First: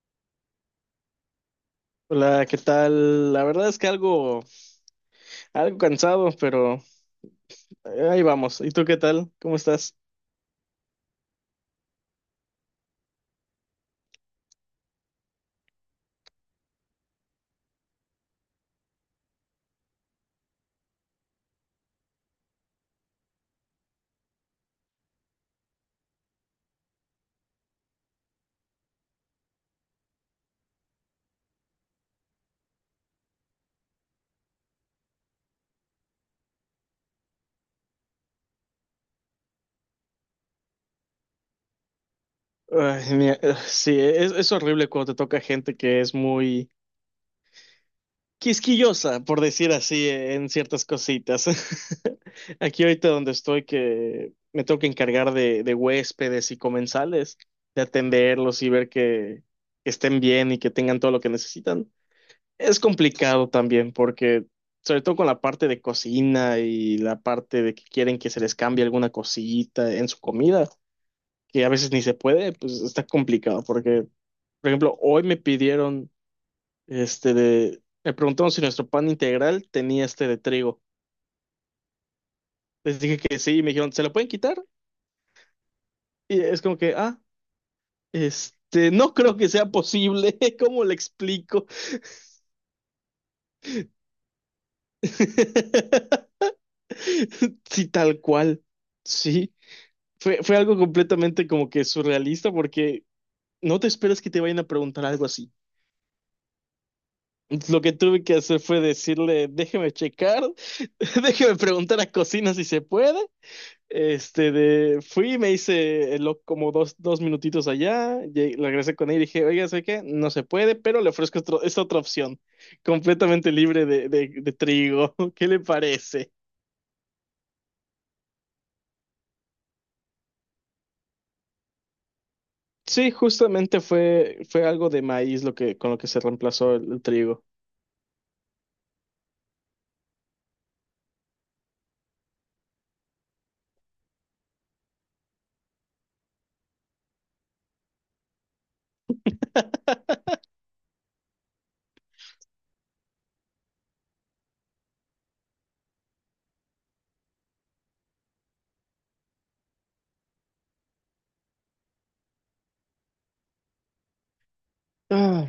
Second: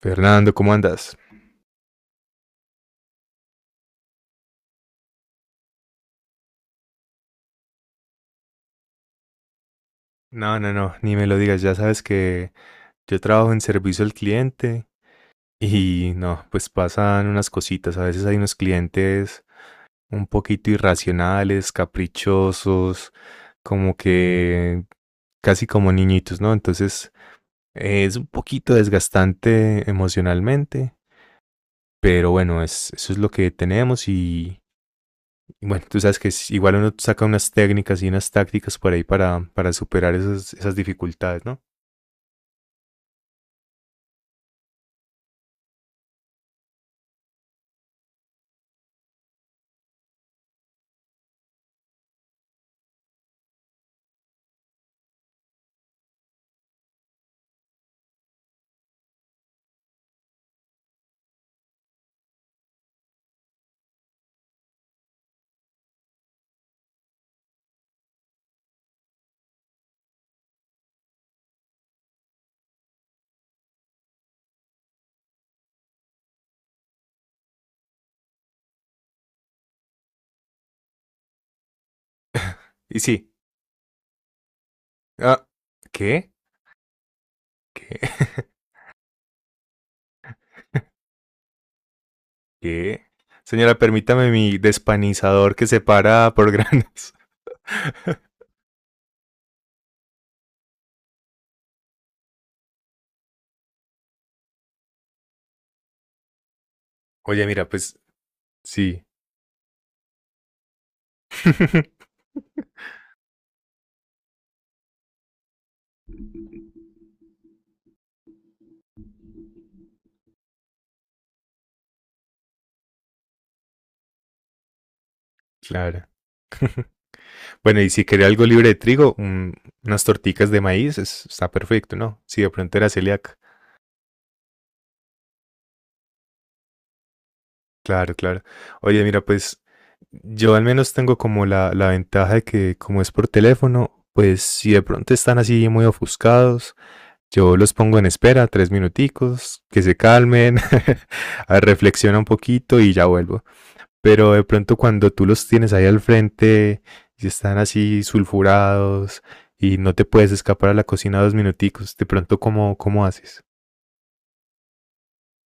Fernando, ¿cómo andas? Hola, ¿qué tal? La verdad es que algo cansado, pero ahí vamos. ¿Y tú qué tal? ¿Cómo estás? No, no, no, ni me lo digas, ya sabes que yo trabajo en servicio al cliente y no, pues pasan unas cositas, a veces hay unos clientes un poquito irracionales, caprichosos, como que casi como niñitos, ¿no? Entonces es un poquito desgastante emocionalmente, pero bueno, eso es lo que tenemos y bueno, tú sabes que igual uno saca unas técnicas y unas tácticas por ahí para superar esas dificultades, ¿no? Ay, mira, sí, es horrible cuando te toca gente que es muy quisquillosa, por decir así, en ciertas cositas. Aquí ahorita donde estoy, que me tengo que encargar de huéspedes y comensales, de atenderlos y ver que estén bien y que tengan todo lo que necesitan. Es complicado también porque, sobre todo con la parte de cocina y la parte de que quieren que se les cambie alguna cosita en su comida, que a veces ni se puede, pues está complicado porque, por ejemplo, hoy me pidieron, me preguntaron si nuestro pan integral tenía este de trigo. Les Y dije sí. que sí y me dijeron, ¿se lo pueden quitar? Ah, ¿qué? Y es como que, ah, ¿Qué? este, no creo que sea posible, ¿cómo le explico? ¿Qué? Señora, permítame mi despanizador que separa por granos. Sí, tal cual, sí. Fue algo completamente como que surrealista porque no te esperas que te vayan a preguntar algo así. Oye, mira, Lo que pues tuve que hacer fue sí. decirle, déjeme checar, déjeme preguntar a cocina si se puede. Este, de, fui, me hice como dos minutitos allá, regresé con él y dije, oiga, sé que no se puede, pero le ofrezco esta otra opción, completamente libre de trigo. ¿Qué le Claro. parece? Bueno, y si quería algo libre de trigo, unas torticas de maíz, está perfecto, ¿no? Si de pronto era Sí, celíaca. justamente fue, fue algo de maíz lo que, con lo que se reemplazó el trigo. Claro, claro. Oye, mira, pues yo al menos tengo como la ventaja de que como es por teléfono, pues si de pronto están así muy ofuscados, yo los pongo en espera tres minuticos, que se calmen. Reflexiona un poquito y ya vuelvo. Pero de pronto cuando tú los tienes ahí al frente y están así sulfurados y no te puedes escapar a la cocina dos minuticos, de pronto cómo haces? Ah,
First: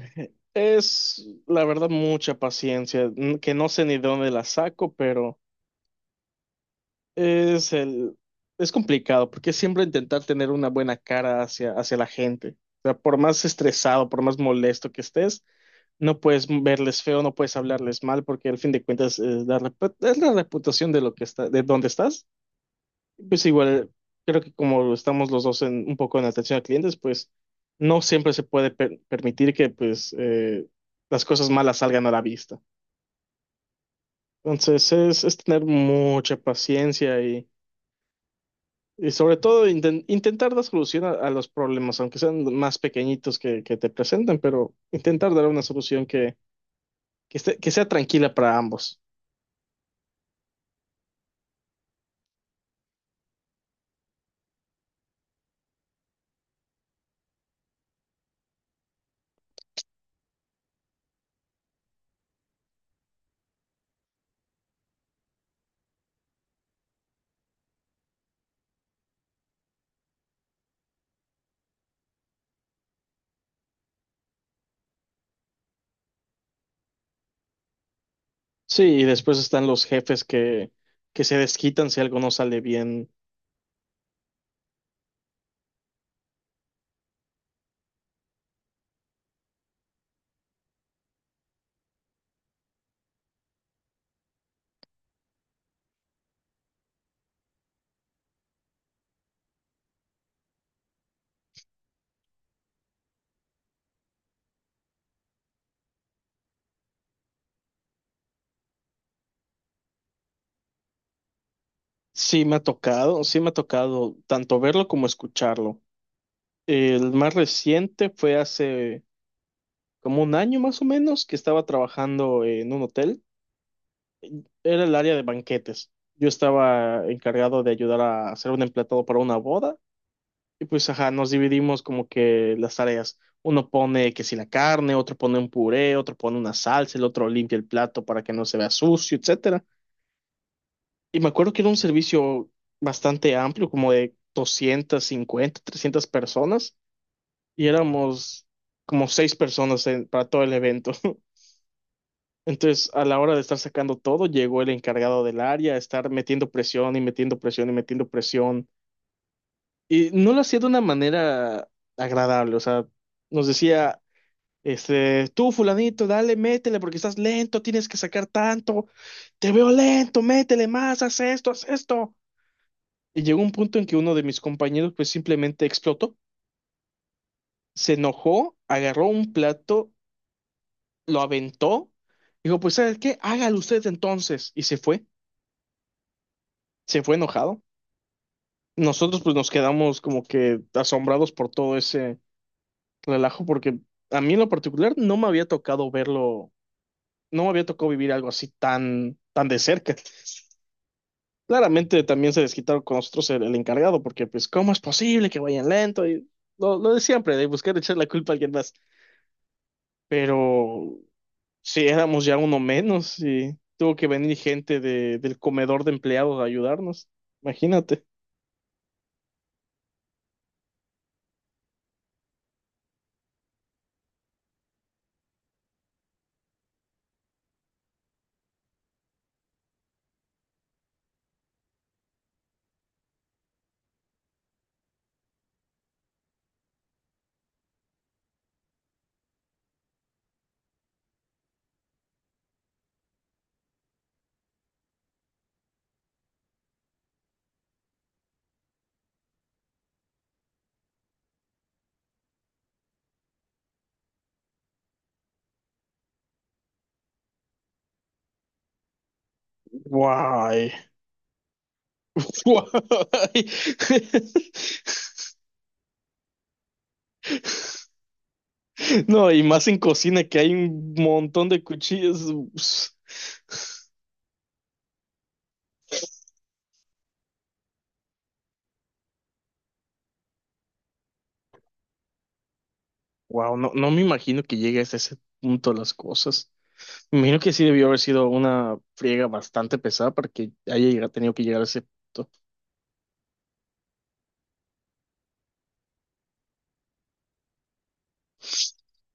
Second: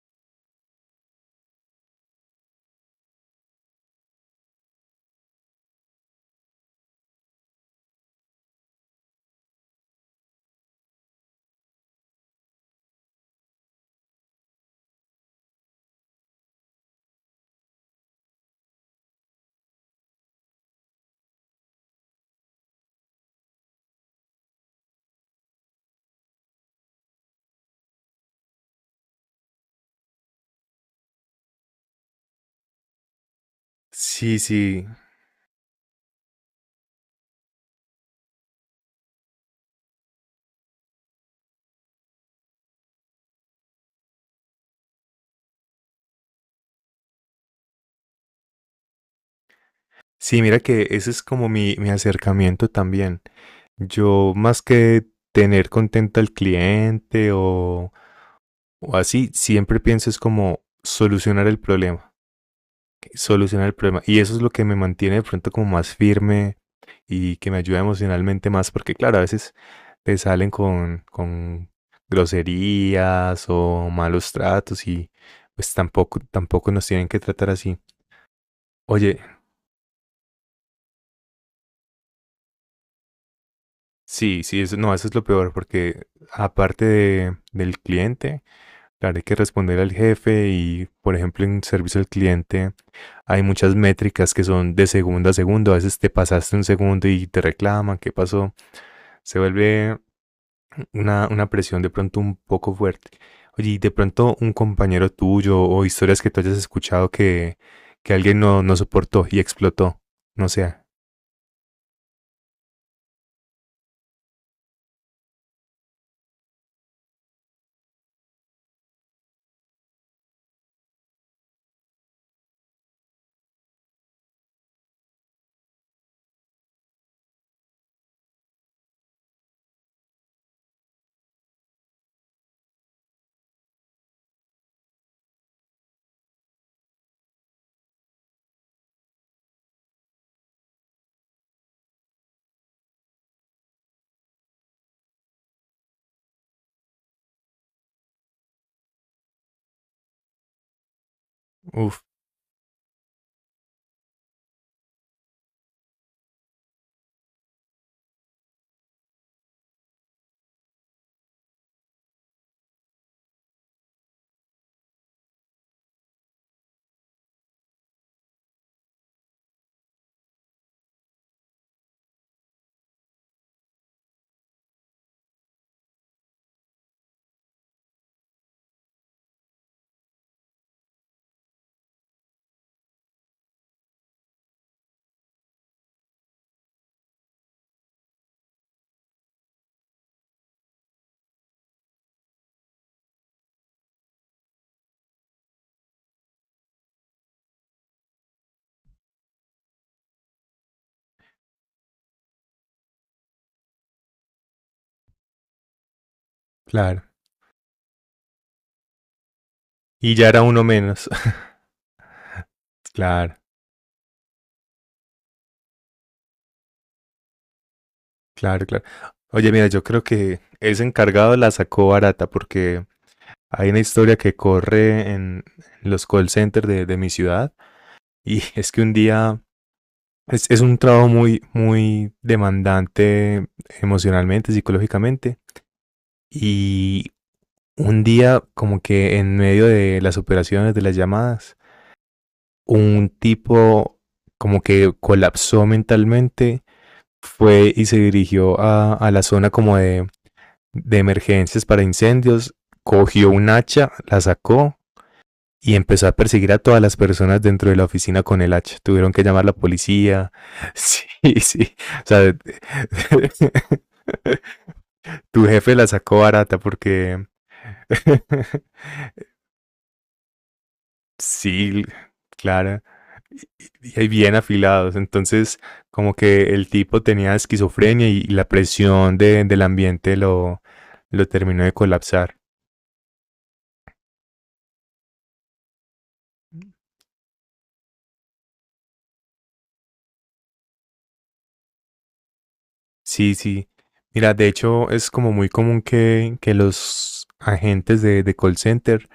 es, la verdad, mucha paciencia, que no sé ni de dónde la saco, pero es el, es complicado, porque siempre intentar tener una buena cara hacia la gente. O sea, por más estresado, por más molesto que estés, no puedes verles feo, no puedes hablarles mal, porque al fin de cuentas es es la reputación de lo que está, de dónde estás. Pues igual, creo que como estamos los dos en, un poco en atención a clientes, pues no siempre se puede permitir que pues las cosas malas salgan a la vista. Sí, sí. Entonces es tener mucha paciencia y sobre todo intentar dar solución a los problemas, aunque sean más pequeñitos que te presenten, pero intentar dar una solución que, que sea tranquila para ambos. Sí, mira que ese es como mi acercamiento también. Yo más que tener contento al cliente o así, siempre pienso es como solucionar el problema, solucionar el problema. Y eso es lo que me mantiene de pronto como más firme y que me ayuda emocionalmente más, porque claro, a veces te salen con groserías o malos tratos y pues tampoco, tampoco nos tienen que tratar así. Sí, y Oye, después están los jefes que se desquitan si algo no sale bien. sí, sí, eso, no, eso es lo peor, porque aparte del cliente, claro, hay que responder al jefe y, por ejemplo, en servicio al cliente hay muchas métricas que son de segundo a segundo. A veces te pasaste un segundo y te reclaman, ¿qué pasó? Se vuelve una presión de pronto un poco fuerte. Oye, y de pronto un compañero tuyo o historias que tú hayas escuchado que alguien no, no soportó y explotó. No sé, Sí me ha tocado, sí me ha tocado tanto verlo como escucharlo. El más reciente fue hace como un año más o menos que estaba trabajando en un hotel. Era el área de banquetes. Yo estaba encargado de ayudar a hacer un emplatado para una boda y pues ajá, nos dividimos como que las tareas. Uno pone que si la carne, otro pone un puré, otro pone una salsa, el otro limpia el plato para que no se vea sucio, etcétera. Y me acuerdo que era un servicio bastante amplio, como de 250 300 personas, y éramos como seis personas para todo el evento. uff, Entonces, a la hora de estar sacando todo, llegó el encargado del área, a estar metiendo presión y metiendo presión y metiendo presión. Y no lo hacía de una manera agradable, o sea, nos decía, este, tú fulanito, dale, métele porque estás lento, tienes que sacar tanto, te veo lento, métele más, haz esto, haz esto. Y llegó un punto en que uno de mis compañeros pues simplemente explotó, se enojó, agarró un plato, lo aventó, dijo, pues ¿sabes qué? Hágalo usted entonces. Y se fue enojado. Nosotros pues nos quedamos como que asombrados por todo ese relajo porque a mí en lo particular no me había tocado verlo, no me había tocado vivir algo así tan, tan de cerca. Claramente también se desquitaron con nosotros el encargado porque pues ¿cómo es posible que vayan lento? Y lo de claro. siempre, de buscar echar la culpa a alguien más. Y ya era uno Pero menos. si éramos ya uno menos Claro, y tuvo que venir gente del comedor de empleados a ayudarnos. Imagínate. claro, claro. Oye, mira, yo creo que ese encargado la sacó barata porque hay una historia que corre en los call centers de mi ciudad y es que un día es un trabajo muy, muy demandante emocionalmente, psicológicamente y un día como que en medio de las operaciones, de las llamadas, un tipo como que colapsó mentalmente, fue y se dirigió a la zona como de emergencias para incendios, cogió un hacha, la sacó y empezó a perseguir a todas las personas dentro de la oficina con el hacha. Tuvieron que llamar a la policía. Guay. Sí, sí. O sea, Guay. tu jefe la sacó barata porque No, y más en cocina que hay un montón de sí, claro. cuchillos. Y bien afilados. Entonces, como que el tipo tenía esquizofrenia y la presión del ambiente lo terminó de colapsar. Wow, no, no me imagino que llegue hasta ese punto las cosas. Me imagino que sí debió haber sido una friega bastante pesada para que haya tenido que llegar a ese punto. Sí, sí. Mira, de hecho es como muy común que los agentes de call center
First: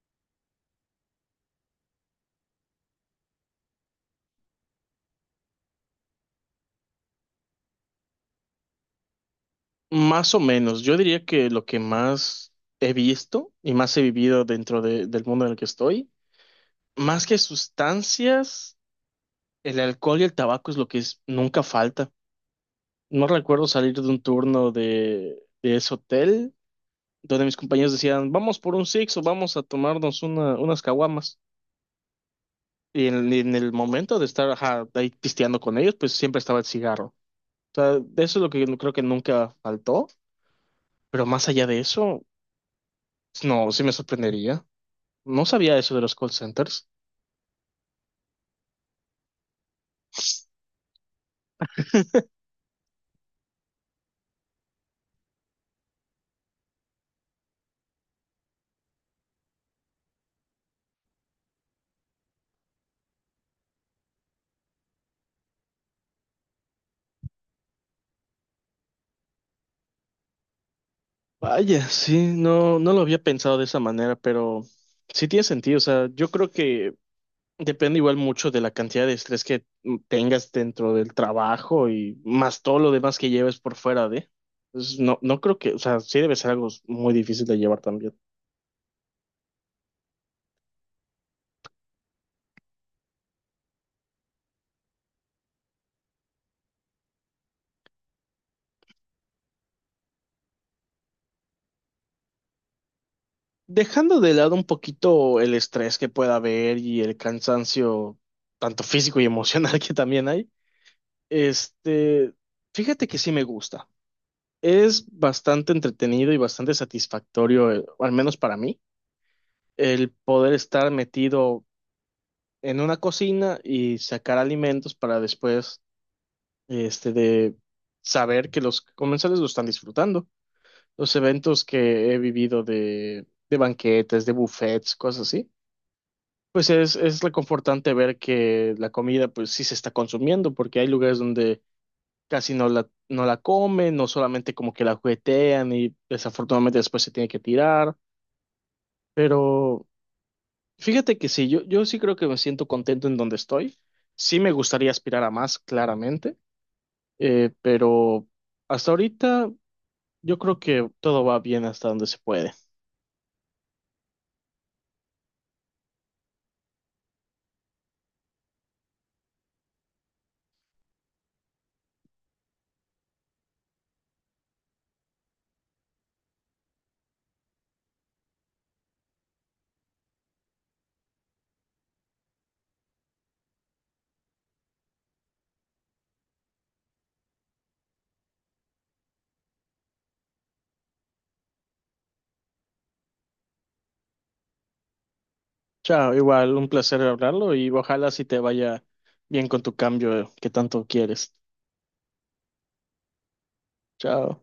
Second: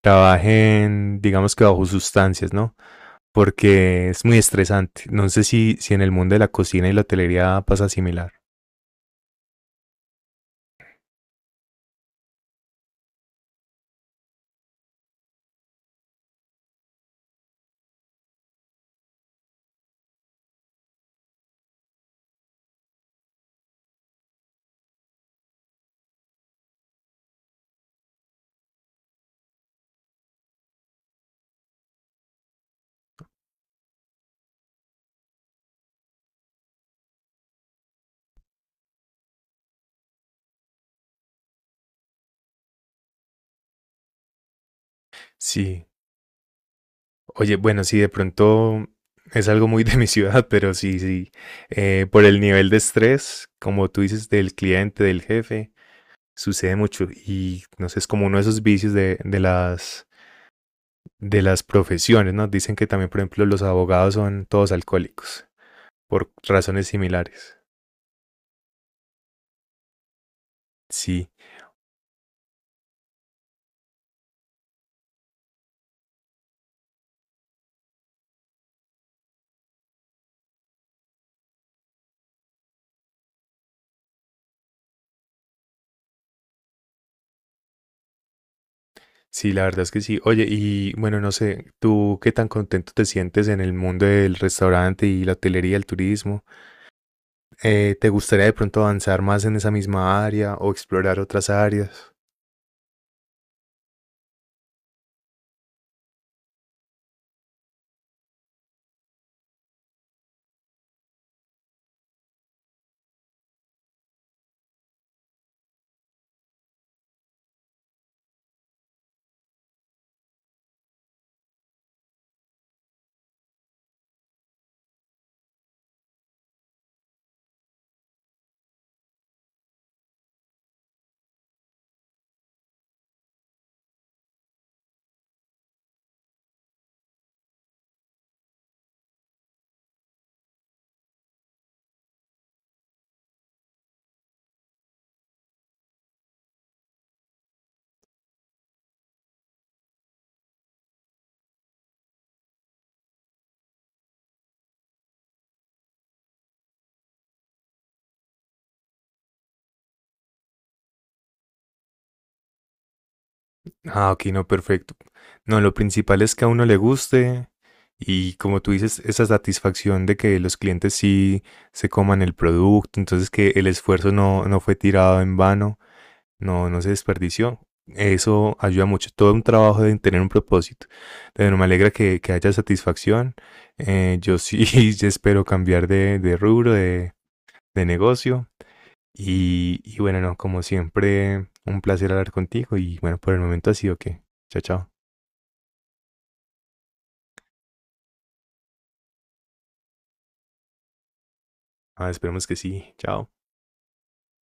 trabajen, digamos que bajo sustancias, ¿no? Porque es muy estresante. No sé si en el mundo de la cocina y la hotelería pasa similar. Más o menos, yo diría que lo que más he visto y más he vivido dentro del mundo en el que estoy, más que sustancias, el alcohol y el tabaco es lo que nunca falta. No recuerdo salir de un turno de ese hotel donde mis compañeros decían, vamos por un six o vamos a tomarnos unas caguamas. Y en el momento de estar ajá, ahí pisteando con ellos, pues siempre estaba el cigarro. O sea, de eso es lo que yo creo que nunca faltó, pero más allá de eso, no, sí me sorprendería. No sabía Sí. eso de los call centers. Oye, bueno, sí, de pronto es algo muy de mi ciudad, pero sí, sí. Por el nivel de estrés, como tú dices, del cliente, del jefe, sucede mucho. Y no sé, es como uno de esos vicios de las profesiones, ¿no? Dicen que también, por ejemplo, los abogados son todos alcohólicos, por razones similares. Sí. Vaya, sí, no, no lo había pensado de esa manera, pero sí tiene sentido. O sea, yo creo que depende igual mucho de la cantidad de estrés que tengas dentro del trabajo y más todo lo demás que lleves por fuera de. Pues no, no creo que, o sea, sí debe ser algo muy difícil de llevar también. Sí, la verdad es que sí. Oye, y bueno, no sé, ¿tú qué tan contento te sientes en el mundo del restaurante y la hotelería, el turismo? ¿Te gustaría de pronto avanzar más en esa misma área o explorar otras áreas? Dejando de lado un poquito el estrés que pueda haber y el cansancio, tanto físico y emocional que también hay, este, fíjate que sí me gusta. Es bastante entretenido y bastante satisfactorio, al menos para mí, el poder estar metido en una cocina y sacar alimentos para después, este, de saber que los comensales lo están disfrutando. Los eventos que he vivido de banquetes, de buffets, cosas así, pues es reconfortante ver que la comida, pues sí se está consumiendo, porque hay lugares donde casi no no la comen, no solamente como que la juguetean y desafortunadamente después se tiene que tirar. Pero fíjate que sí, yo sí creo que me siento contento en donde estoy. Sí me gustaría aspirar a más, claramente, pero hasta ahorita yo creo que todo va bien hasta donde se puede. Ah, ok, no, perfecto. No, lo principal es que a uno le guste y como tú dices, esa satisfacción de que los clientes sí se coman el producto, entonces que el esfuerzo no fue tirado en vano. No, no se desperdició. Eso ayuda mucho. Todo un trabajo de tener un propósito. Pero me alegra que haya satisfacción. Yo sí yo espero cambiar de negocio. Y bueno, no, como siempre, un placer hablar contigo. Y bueno, por el momento ha sido que. Chao, chao. Chao, igual, un placer hablarlo y ojalá si te vaya bien con tu cambio que tanto quieres. Ah, esperemos que sí. Chao. Chao.